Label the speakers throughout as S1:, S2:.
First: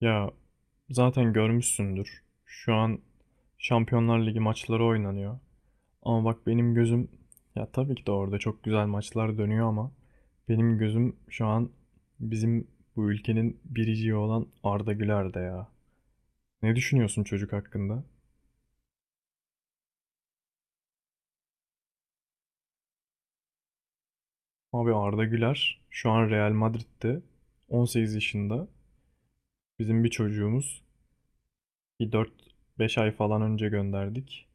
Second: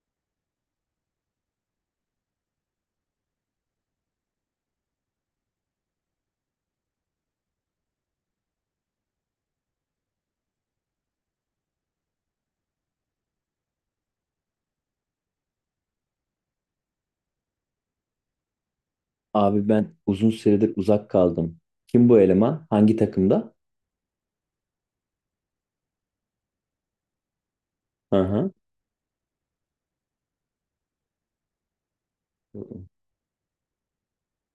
S1: Ya zaten görmüşsündür. Şu an Şampiyonlar Ligi maçları oynanıyor. Ama bak benim gözüm, ya tabii ki de orada çok güzel maçlar dönüyor ama benim gözüm şu an bizim bu ülkenin biriciği olan Arda Güler'de ya. Ne düşünüyorsun çocuk hakkında?
S2: Abi ben uzun süredir uzak kaldım. Kim bu eleman? Hangi takımda?
S1: Abi Arda Güler şu an Real Madrid'de, 18
S2: Hı hı.
S1: yaşında. Bizim bir çocuğumuz, bir 4-5 ay falan önce gönderdik.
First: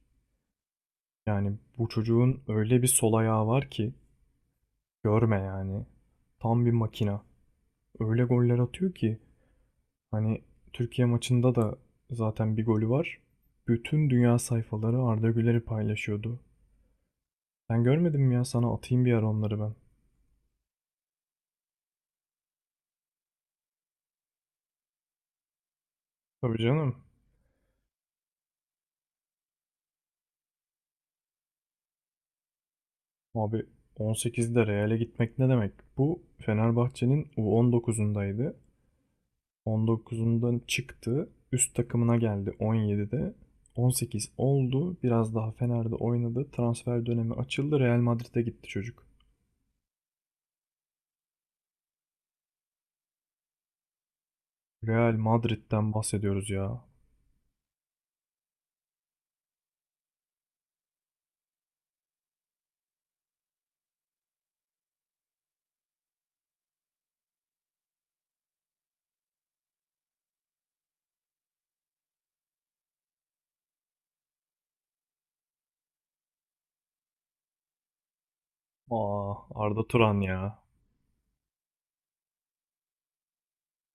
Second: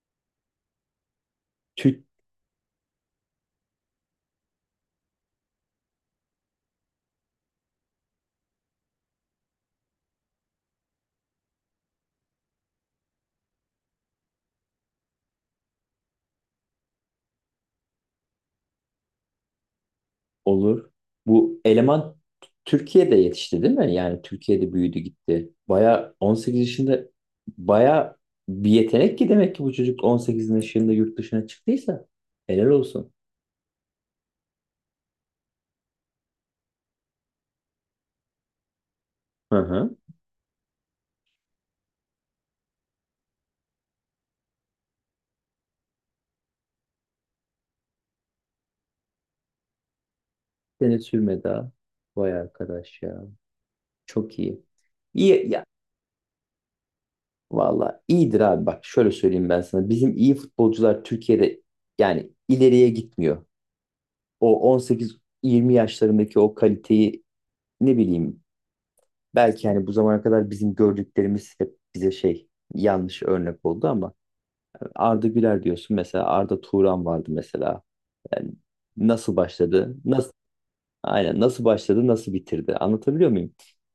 S1: Yani bu
S2: Türk
S1: çocuğun öyle bir sol ayağı var ki görme yani. Tam bir makina. Öyle goller atıyor ki, hani Türkiye maçında da zaten bir golü var. Bütün dünya sayfaları Arda Güler'i paylaşıyordu. Sen görmedin mi ya? Sana atayım bir ara onları ben.
S2: olur. Bu eleman Türkiye'de yetişti değil mi? Yani Türkiye'de büyüdü gitti. Baya
S1: Tabii
S2: 18
S1: canım.
S2: yaşında, baya bir yetenek ki demek ki bu çocuk 18 yaşında yurt dışına çıktıysa helal olsun.
S1: Abi 18'de Real'e gitmek ne demek? Bu Fenerbahçe'nin U19'undaydı.
S2: Hı hı.
S1: 19'undan çıktı. Üst takımına geldi 17'de. 18 oldu. Biraz daha Fener'de oynadı. Transfer dönemi açıldı. Real Madrid'e gitti çocuk.
S2: Sene sürmedi ha. Vay arkadaş ya. Çok iyi.
S1: Real
S2: İyi ya.
S1: Madrid'den bahsediyoruz ya.
S2: Valla iyidir abi, bak şöyle söyleyeyim ben sana. Bizim iyi futbolcular Türkiye'de yani ileriye gitmiyor. O 18-20 yaşlarındaki o kaliteyi, ne bileyim, belki hani bu zamana kadar bizim gördüklerimiz hep bize şey, yanlış örnek oldu ama Arda Güler diyorsun, mesela Arda Turan vardı mesela. Yani
S1: Aa,
S2: nasıl
S1: Arda
S2: başladı?
S1: Turan ya.
S2: Aynen, nasıl başladı, nasıl bitirdi. Anlatabiliyor muyum?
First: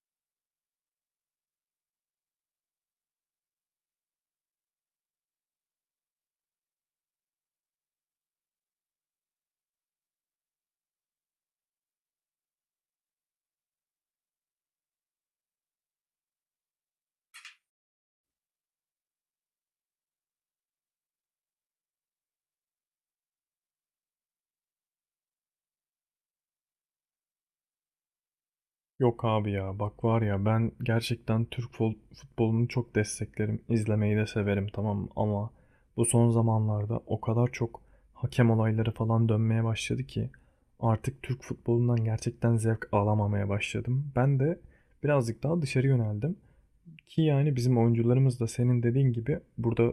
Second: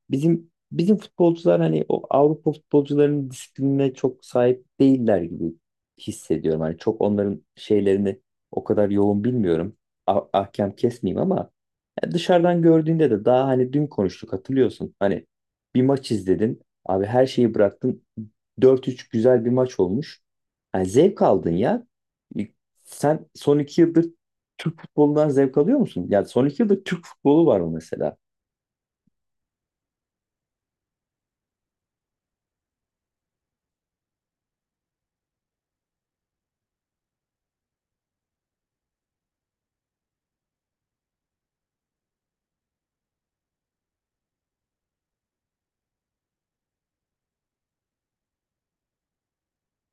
S2: Bizim futbolcular, hani o Avrupa futbolcularının disiplinine çok sahip değiller gibi hissediyorum. Hani çok onların şeylerini o kadar yoğun bilmiyorum. Ahkam kesmeyeyim ama ya, dışarıdan gördüğünde de daha, hani dün konuştuk hatırlıyorsun. Hani bir maç izledin. Abi her şeyi bıraktın. 4-3 güzel bir maç olmuş. Yani zevk aldın ya. E, Sen son iki yıldır Türk futbolundan zevk alıyor musun? Yani son iki yıldır Türk futbolu var mı mesela?
S1: Yok abi ya, bak var ya, ben gerçekten Türk futbolunu çok desteklerim. İzlemeyi de severim, tamam mı? Ama bu son zamanlarda o kadar çok hakem olayları falan dönmeye başladı ki artık Türk futbolundan gerçekten zevk alamamaya başladım. Ben de birazcık daha dışarı yöneldim, ki yani bizim oyuncularımız da senin dediğin gibi burada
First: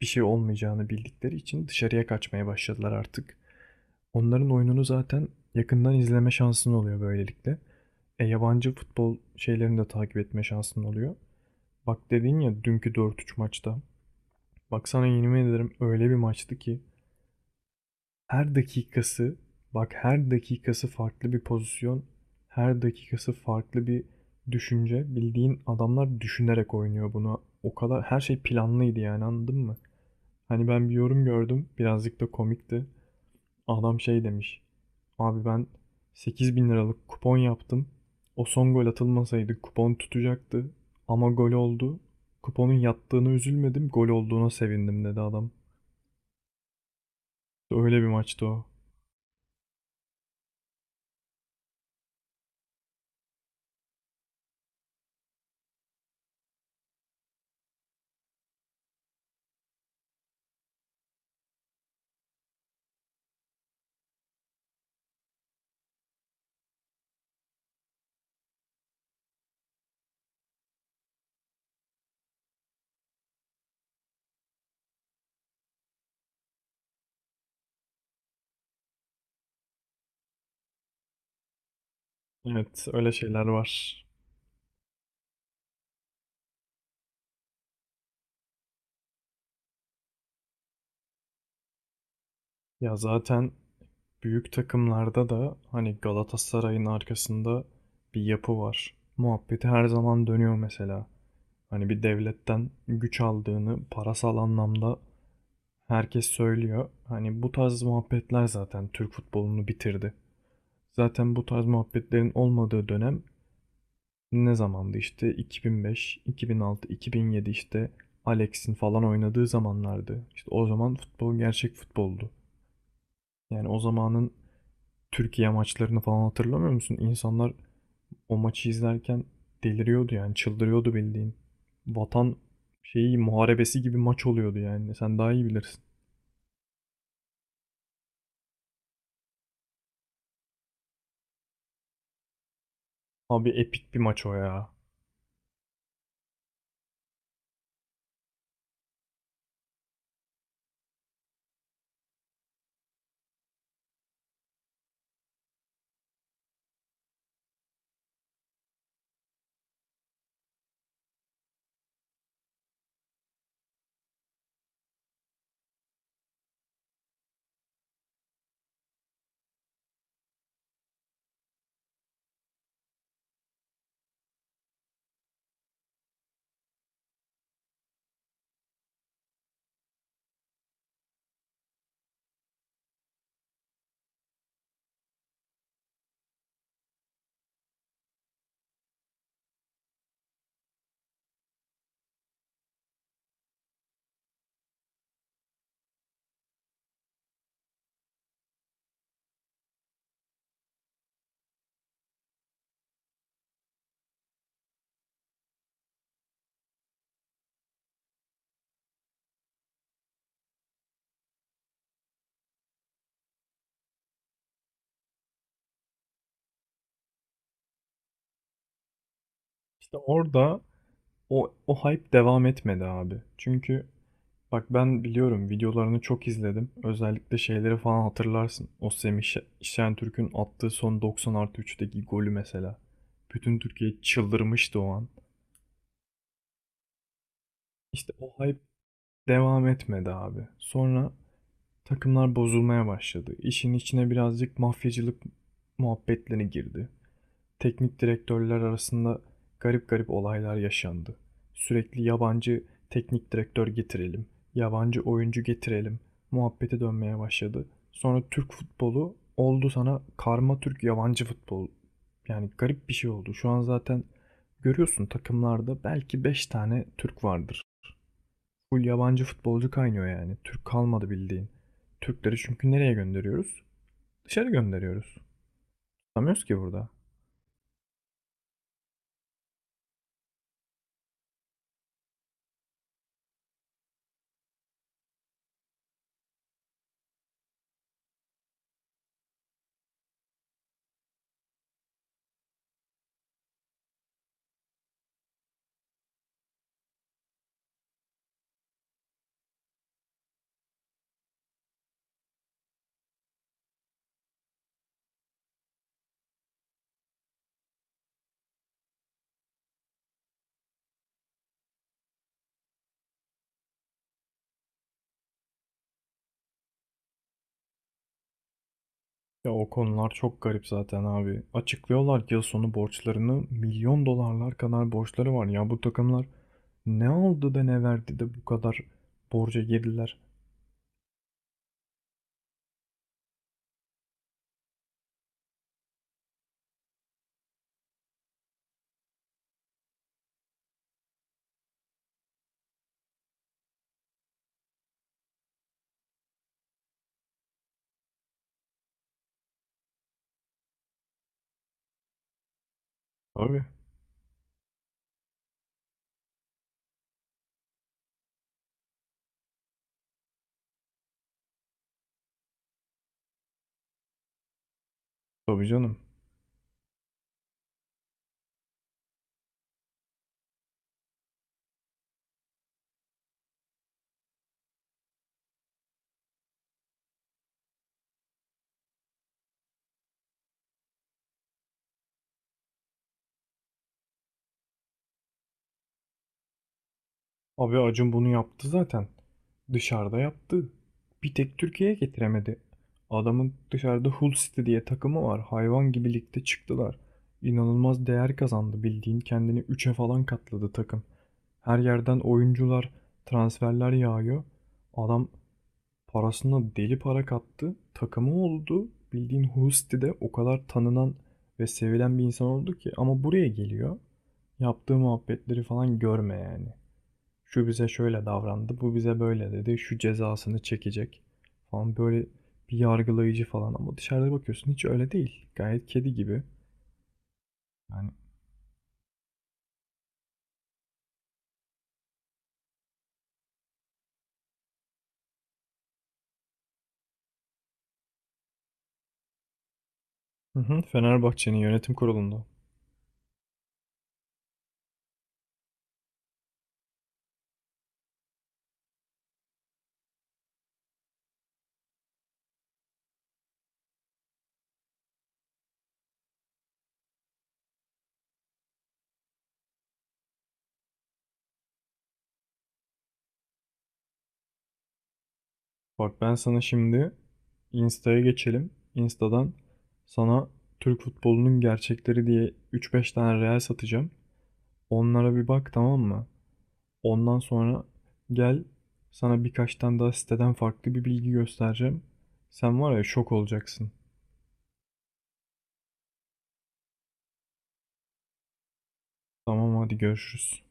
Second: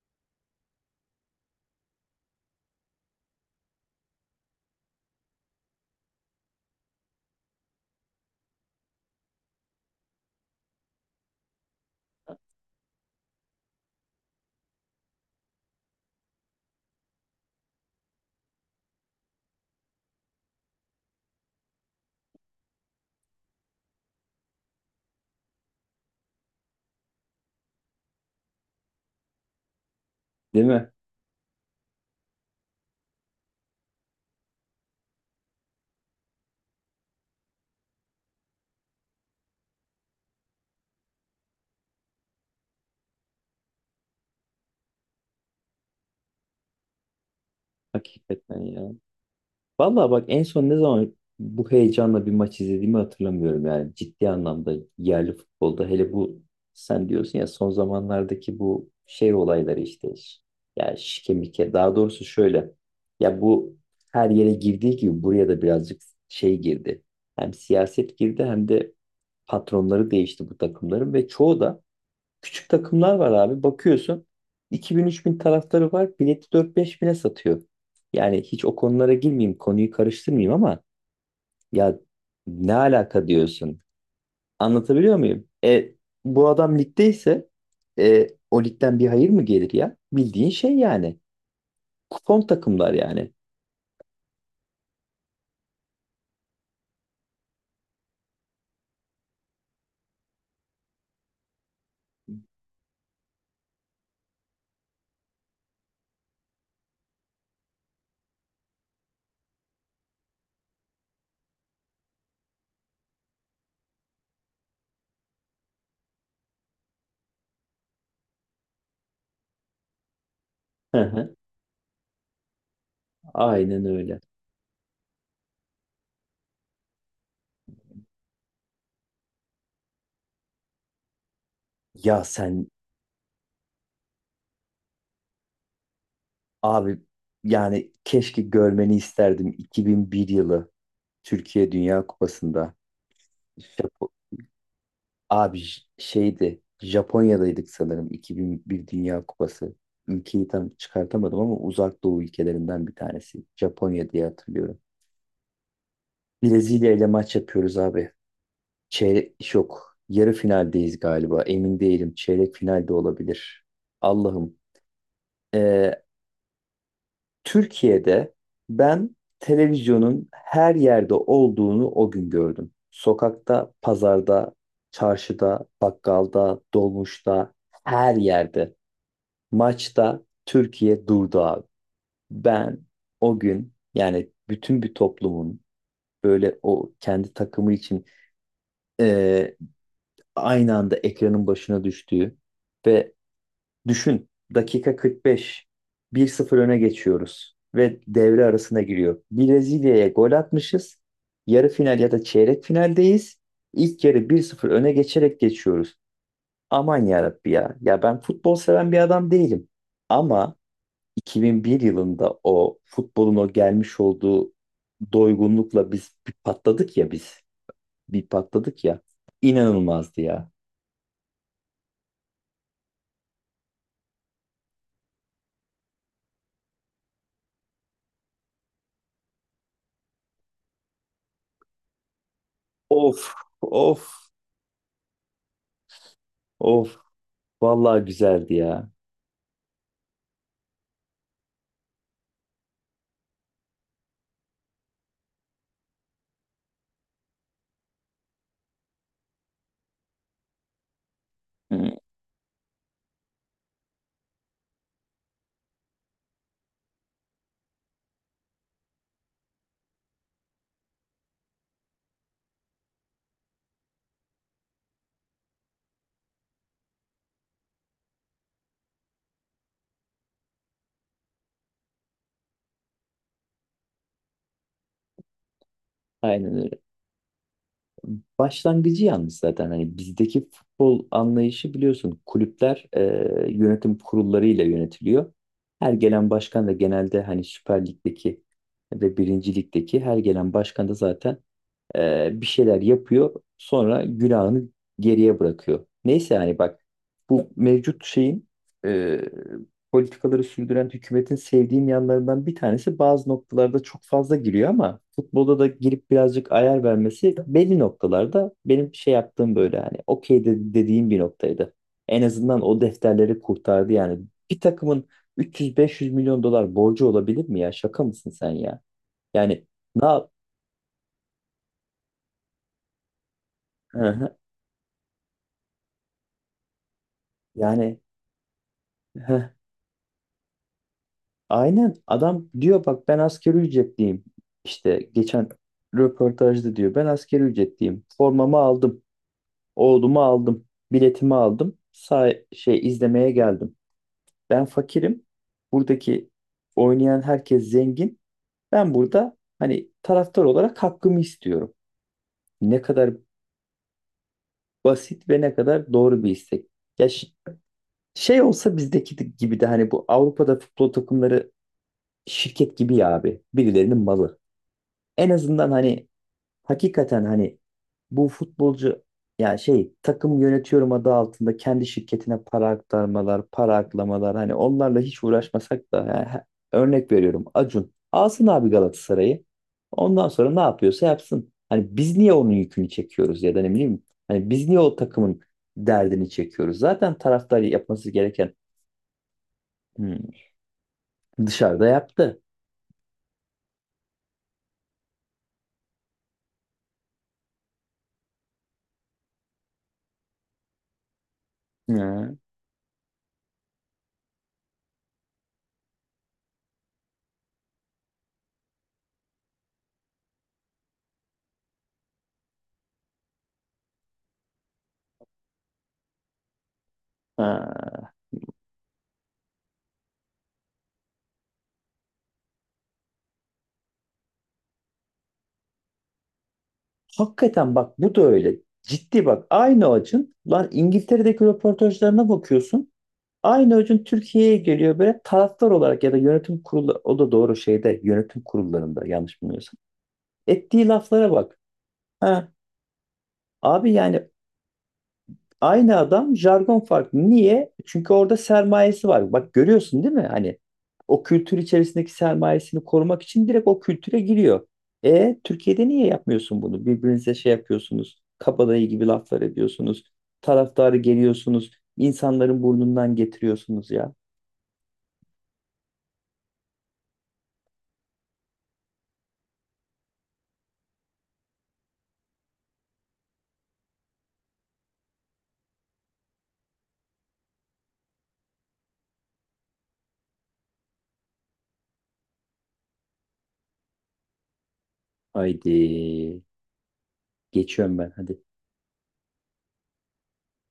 S1: bir şey olmayacağını bildikleri için dışarıya kaçmaya başladılar artık. Onların oyununu zaten yakından izleme şansın oluyor böylelikle. E, yabancı futbol şeylerini de takip etme şansın oluyor. Bak dedin ya, dünkü 4-3 maçta. Bak sana yemin ederim öyle bir maçtı ki, her dakikası, bak her dakikası farklı bir pozisyon. Her dakikası farklı bir düşünce. Bildiğin adamlar düşünerek oynuyor bunu. O kadar her şey planlıydı yani, anladın mı?
S2: Değil
S1: Hani ben
S2: mi?
S1: bir yorum gördüm. Birazcık da komikti. Adam şey demiş. Abi ben 8 bin liralık kupon yaptım. O son gol atılmasaydı kupon tutacaktı. Ama gol oldu. Kuponun yattığını üzülmedim, gol olduğuna sevindim, dedi adam. İşte öyle bir maçtı
S2: Hakikaten
S1: o.
S2: ya. Vallahi bak, en son ne zaman bu heyecanla bir maç izlediğimi hatırlamıyorum, yani ciddi anlamda yerli futbolda hele bu, sen diyorsun ya, son zamanlardaki bu şey olayları işte, ya şike mike, daha doğrusu şöyle, ya bu her yere girdiği gibi buraya da birazcık şey girdi, hem siyaset girdi hem de patronları değişti bu takımların ve çoğu da küçük takımlar var abi. Bakıyorsun 2000-3000 taraftarı var. Bileti 4-5 bine satıyor. Yani hiç o konulara girmeyeyim, konuyu karıştırmayayım ama ya, ne
S1: Evet, öyle
S2: alaka
S1: şeyler
S2: diyorsun?
S1: var.
S2: Anlatabiliyor muyum? Bu adam ligdeyse, o ligden bir hayır mı gelir ya? Bildiğin şey yani. Kupon takımlar
S1: Ya
S2: yani.
S1: zaten büyük takımlarda da, hani Galatasaray'ın arkasında bir yapı var, muhabbeti her zaman dönüyor mesela. Hani bir devletten güç aldığını parasal anlamda herkes söylüyor. Hani bu tarz muhabbetler zaten Türk futbolunu bitirdi. Zaten bu tarz muhabbetlerin olmadığı dönem ne zamandı? İşte 2005, 2006, 2007, işte Alex'in falan oynadığı zamanlardı. İşte o zaman
S2: Hı hı.
S1: futbol gerçek futboldu. Yani o
S2: Aynen öyle.
S1: zamanın Türkiye maçlarını falan hatırlamıyor musun? İnsanlar o maçı izlerken deliriyordu, yani çıldırıyordu bildiğin.
S2: Ya
S1: Vatan
S2: sen
S1: şeyi muharebesi gibi maç oluyordu yani. Sen daha iyi bilirsin.
S2: abi, yani keşke görmeni isterdim 2001 yılı Türkiye Dünya Kupası'nda.
S1: Abi epik bir maç o ya.
S2: Abi şeydi, Japonya'daydık sanırım, 2001 Dünya Kupası. Ülkeyi tam çıkartamadım ama Uzak Doğu ülkelerinden bir tanesi. Japonya diye hatırlıyorum. Brezilya ile maç yapıyoruz abi. Çeyrek yok. Yarı finaldeyiz galiba. Emin değilim. Çeyrek finalde olabilir. Allah'ım. Ee, Türkiye'de ben televizyonun her yerde olduğunu o gün gördüm. Sokakta, pazarda, çarşıda, bakkalda, dolmuşta, her yerde. Maçta Türkiye durdu abi. Ben o gün, yani bütün bir toplumun böyle o kendi takımı için e, aynı anda ekranın başına düştüğü ve, düşün, dakika 45 bir 0 öne geçiyoruz ve devre arasına giriyor. Brezilya'ya gol atmışız. Yarı final ya da çeyrek finaldeyiz. İlk yarı bir 0 öne geçerek geçiyoruz. Aman yarabbi ya. Ya ben futbol seven bir adam değilim. Ama 2001 yılında o futbolun o gelmiş olduğu doygunlukla biz bir patladık ya biz. Bir patladık ya.
S1: İşte
S2: İnanılmazdı ya.
S1: orada O hype devam etmedi abi. Çünkü bak ben biliyorum, videolarını çok izledim. Özellikle şeyleri falan hatırlarsın. O Semih Şentürk'ün attığı son 90 artı 3'teki golü mesela.
S2: Of
S1: Bütün Türkiye
S2: of
S1: çıldırmıştı o an.
S2: of. Vallahi
S1: İşte o
S2: güzeldi
S1: hype
S2: ya.
S1: devam etmedi abi. Sonra takımlar bozulmaya başladı. İşin içine birazcık mafyacılık muhabbetleri girdi. Teknik direktörler arasında garip garip olaylar yaşandı.
S2: Hı,
S1: Sürekli yabancı teknik direktör getirelim, yabancı oyuncu getirelim muhabbeti dönmeye başladı. Sonra Türk futbolu oldu sana karma Türk yabancı futbol. Yani garip bir şey oldu. Şu an zaten görüyorsun, takımlarda belki 5 tane Türk vardır. Full yabancı futbolcu kaynıyor yani. Türk kalmadı bildiğin. Türkleri çünkü nereye gönderiyoruz? Dışarı gönderiyoruz. Tutamıyoruz
S2: aynen
S1: ki
S2: öyle.
S1: burada.
S2: Başlangıcı yalnız, zaten hani bizdeki futbol anlayışı biliyorsun, kulüpler yönetim kurullarıyla yönetiliyor. Her gelen başkan da genelde, hani Süper Lig'deki ve Birinci Lig'deki her gelen başkan da zaten bir şeyler yapıyor. Sonra günahını geriye bırakıyor. Neyse, yani bak, bu mevcut şeyin e, politikaları sürdüren hükümetin sevdiğim yanlarından bir tanesi, bazı noktalarda çok fazla giriyor ama futbolda da girip birazcık ayar vermesi belli noktalarda benim şey yaptığım, böyle hani okey de, dediğim bir noktaydı. En azından o defterleri kurtardı yani. Bir takımın 300-500 milyon dolar borcu olabilir mi ya? Şaka mısın sen ya?
S1: Ya
S2: Yani,
S1: o
S2: ne
S1: konular
S2: yap?
S1: çok garip zaten abi. Açıklıyorlar ki yıl sonu borçlarını,
S2: Hı
S1: milyon
S2: hı.
S1: dolarlar kadar borçları var. Ya bu takımlar ne aldı da ne
S2: Yani
S1: verdi de bu kadar
S2: Heh,
S1: borca girdiler?
S2: aynen, adam diyor bak, ben asgari ücretliyim. İşte geçen röportajda diyor, ben asgari ücretliyim. Formamı aldım, oğlumu aldım, biletimi aldım. Say şey izlemeye geldim. Ben fakirim. Buradaki oynayan herkes zengin. Ben burada hani taraftar olarak hakkımı istiyorum. Ne kadar
S1: Abi.
S2: basit ve ne kadar doğru bir istek. Ya şey olsa bizdeki gibi de, hani bu Avrupa'da futbol takımları şirket gibi ya abi. Birilerinin malı. En
S1: Tabii
S2: azından
S1: canım.
S2: hani, hakikaten hani bu futbolcu ya şey, takım yönetiyorum adı altında kendi şirketine para aktarmalar, para aklamalar, hani onlarla hiç uğraşmasak da ya, örnek veriyorum, Acun alsın abi Galatasaray'ı. Ondan sonra ne yapıyorsa yapsın. Hani biz niye onun yükünü çekiyoruz ya da ne bileyim, hani biz niye o takımın derdini çekiyoruz? Zaten taraftar
S1: Abi
S2: yapması
S1: Acun bunu
S2: gereken
S1: yaptı zaten. Dışarıda
S2: hmm,
S1: yaptı. Bir tek
S2: dışarıda
S1: Türkiye'ye
S2: yaptı.
S1: getiremedi. Adamın dışarıda Hull City diye takımı var. Hayvan gibi ligde çıktılar. İnanılmaz değer kazandı bildiğin. Kendini üçe falan katladı takım. Her yerden
S2: Hı.
S1: oyuncular, transferler yağıyor. Adam parasına deli para kattı. Takımı oldu. Bildiğin Hull City'de o kadar tanınan ve sevilen bir insan oldu ki. Ama buraya geliyor. Yaptığı muhabbetleri falan görme yani. Şu bize
S2: Ha.
S1: şöyle davrandı, bu bize böyle dedi, şu cezasını çekecek falan, böyle bir yargılayıcı falan, ama dışarıda bakıyorsun hiç öyle değil. Gayet kedi gibi.
S2: Hakikaten bak,
S1: Yani.
S2: bu da öyle. Ciddi bak, aynı acın lan İngiltere'deki röportajlarına bakıyorsun. Aynı acın Türkiye'ye geliyor böyle, taraftar olarak, ya da yönetim kurulu, o da doğru şeyde, yönetim kurullarında yanlış bilmiyorsam.
S1: Hı hı,
S2: Ettiği laflara
S1: Fenerbahçe'nin
S2: bak.
S1: yönetim kurulunda.
S2: Ha, abi yani, aynı adam, jargon farklı. Niye? Çünkü orada sermayesi var. Bak görüyorsun değil mi? Hani o kültür içerisindeki sermayesini korumak için direkt o kültüre giriyor. Türkiye'de niye yapmıyorsun bunu? Birbirinize şey yapıyorsunuz. Kabadayı gibi laflar ediyorsunuz. Taraftarı geliyorsunuz. İnsanların burnundan getiriyorsunuz ya.
S1: Bak ben sana şimdi Insta'ya geçelim. Insta'dan sana Türk futbolunun gerçekleri diye 3-5 tane reel satacağım. Onlara bir bak, tamam mı? Ondan sonra gel, sana birkaç tane daha siteden farklı bir bilgi göstereceğim. Sen var ya, şok olacaksın.
S2: Haydi. Geçiyorum ben. Hadi.
S1: Tamam, hadi görüşürüz.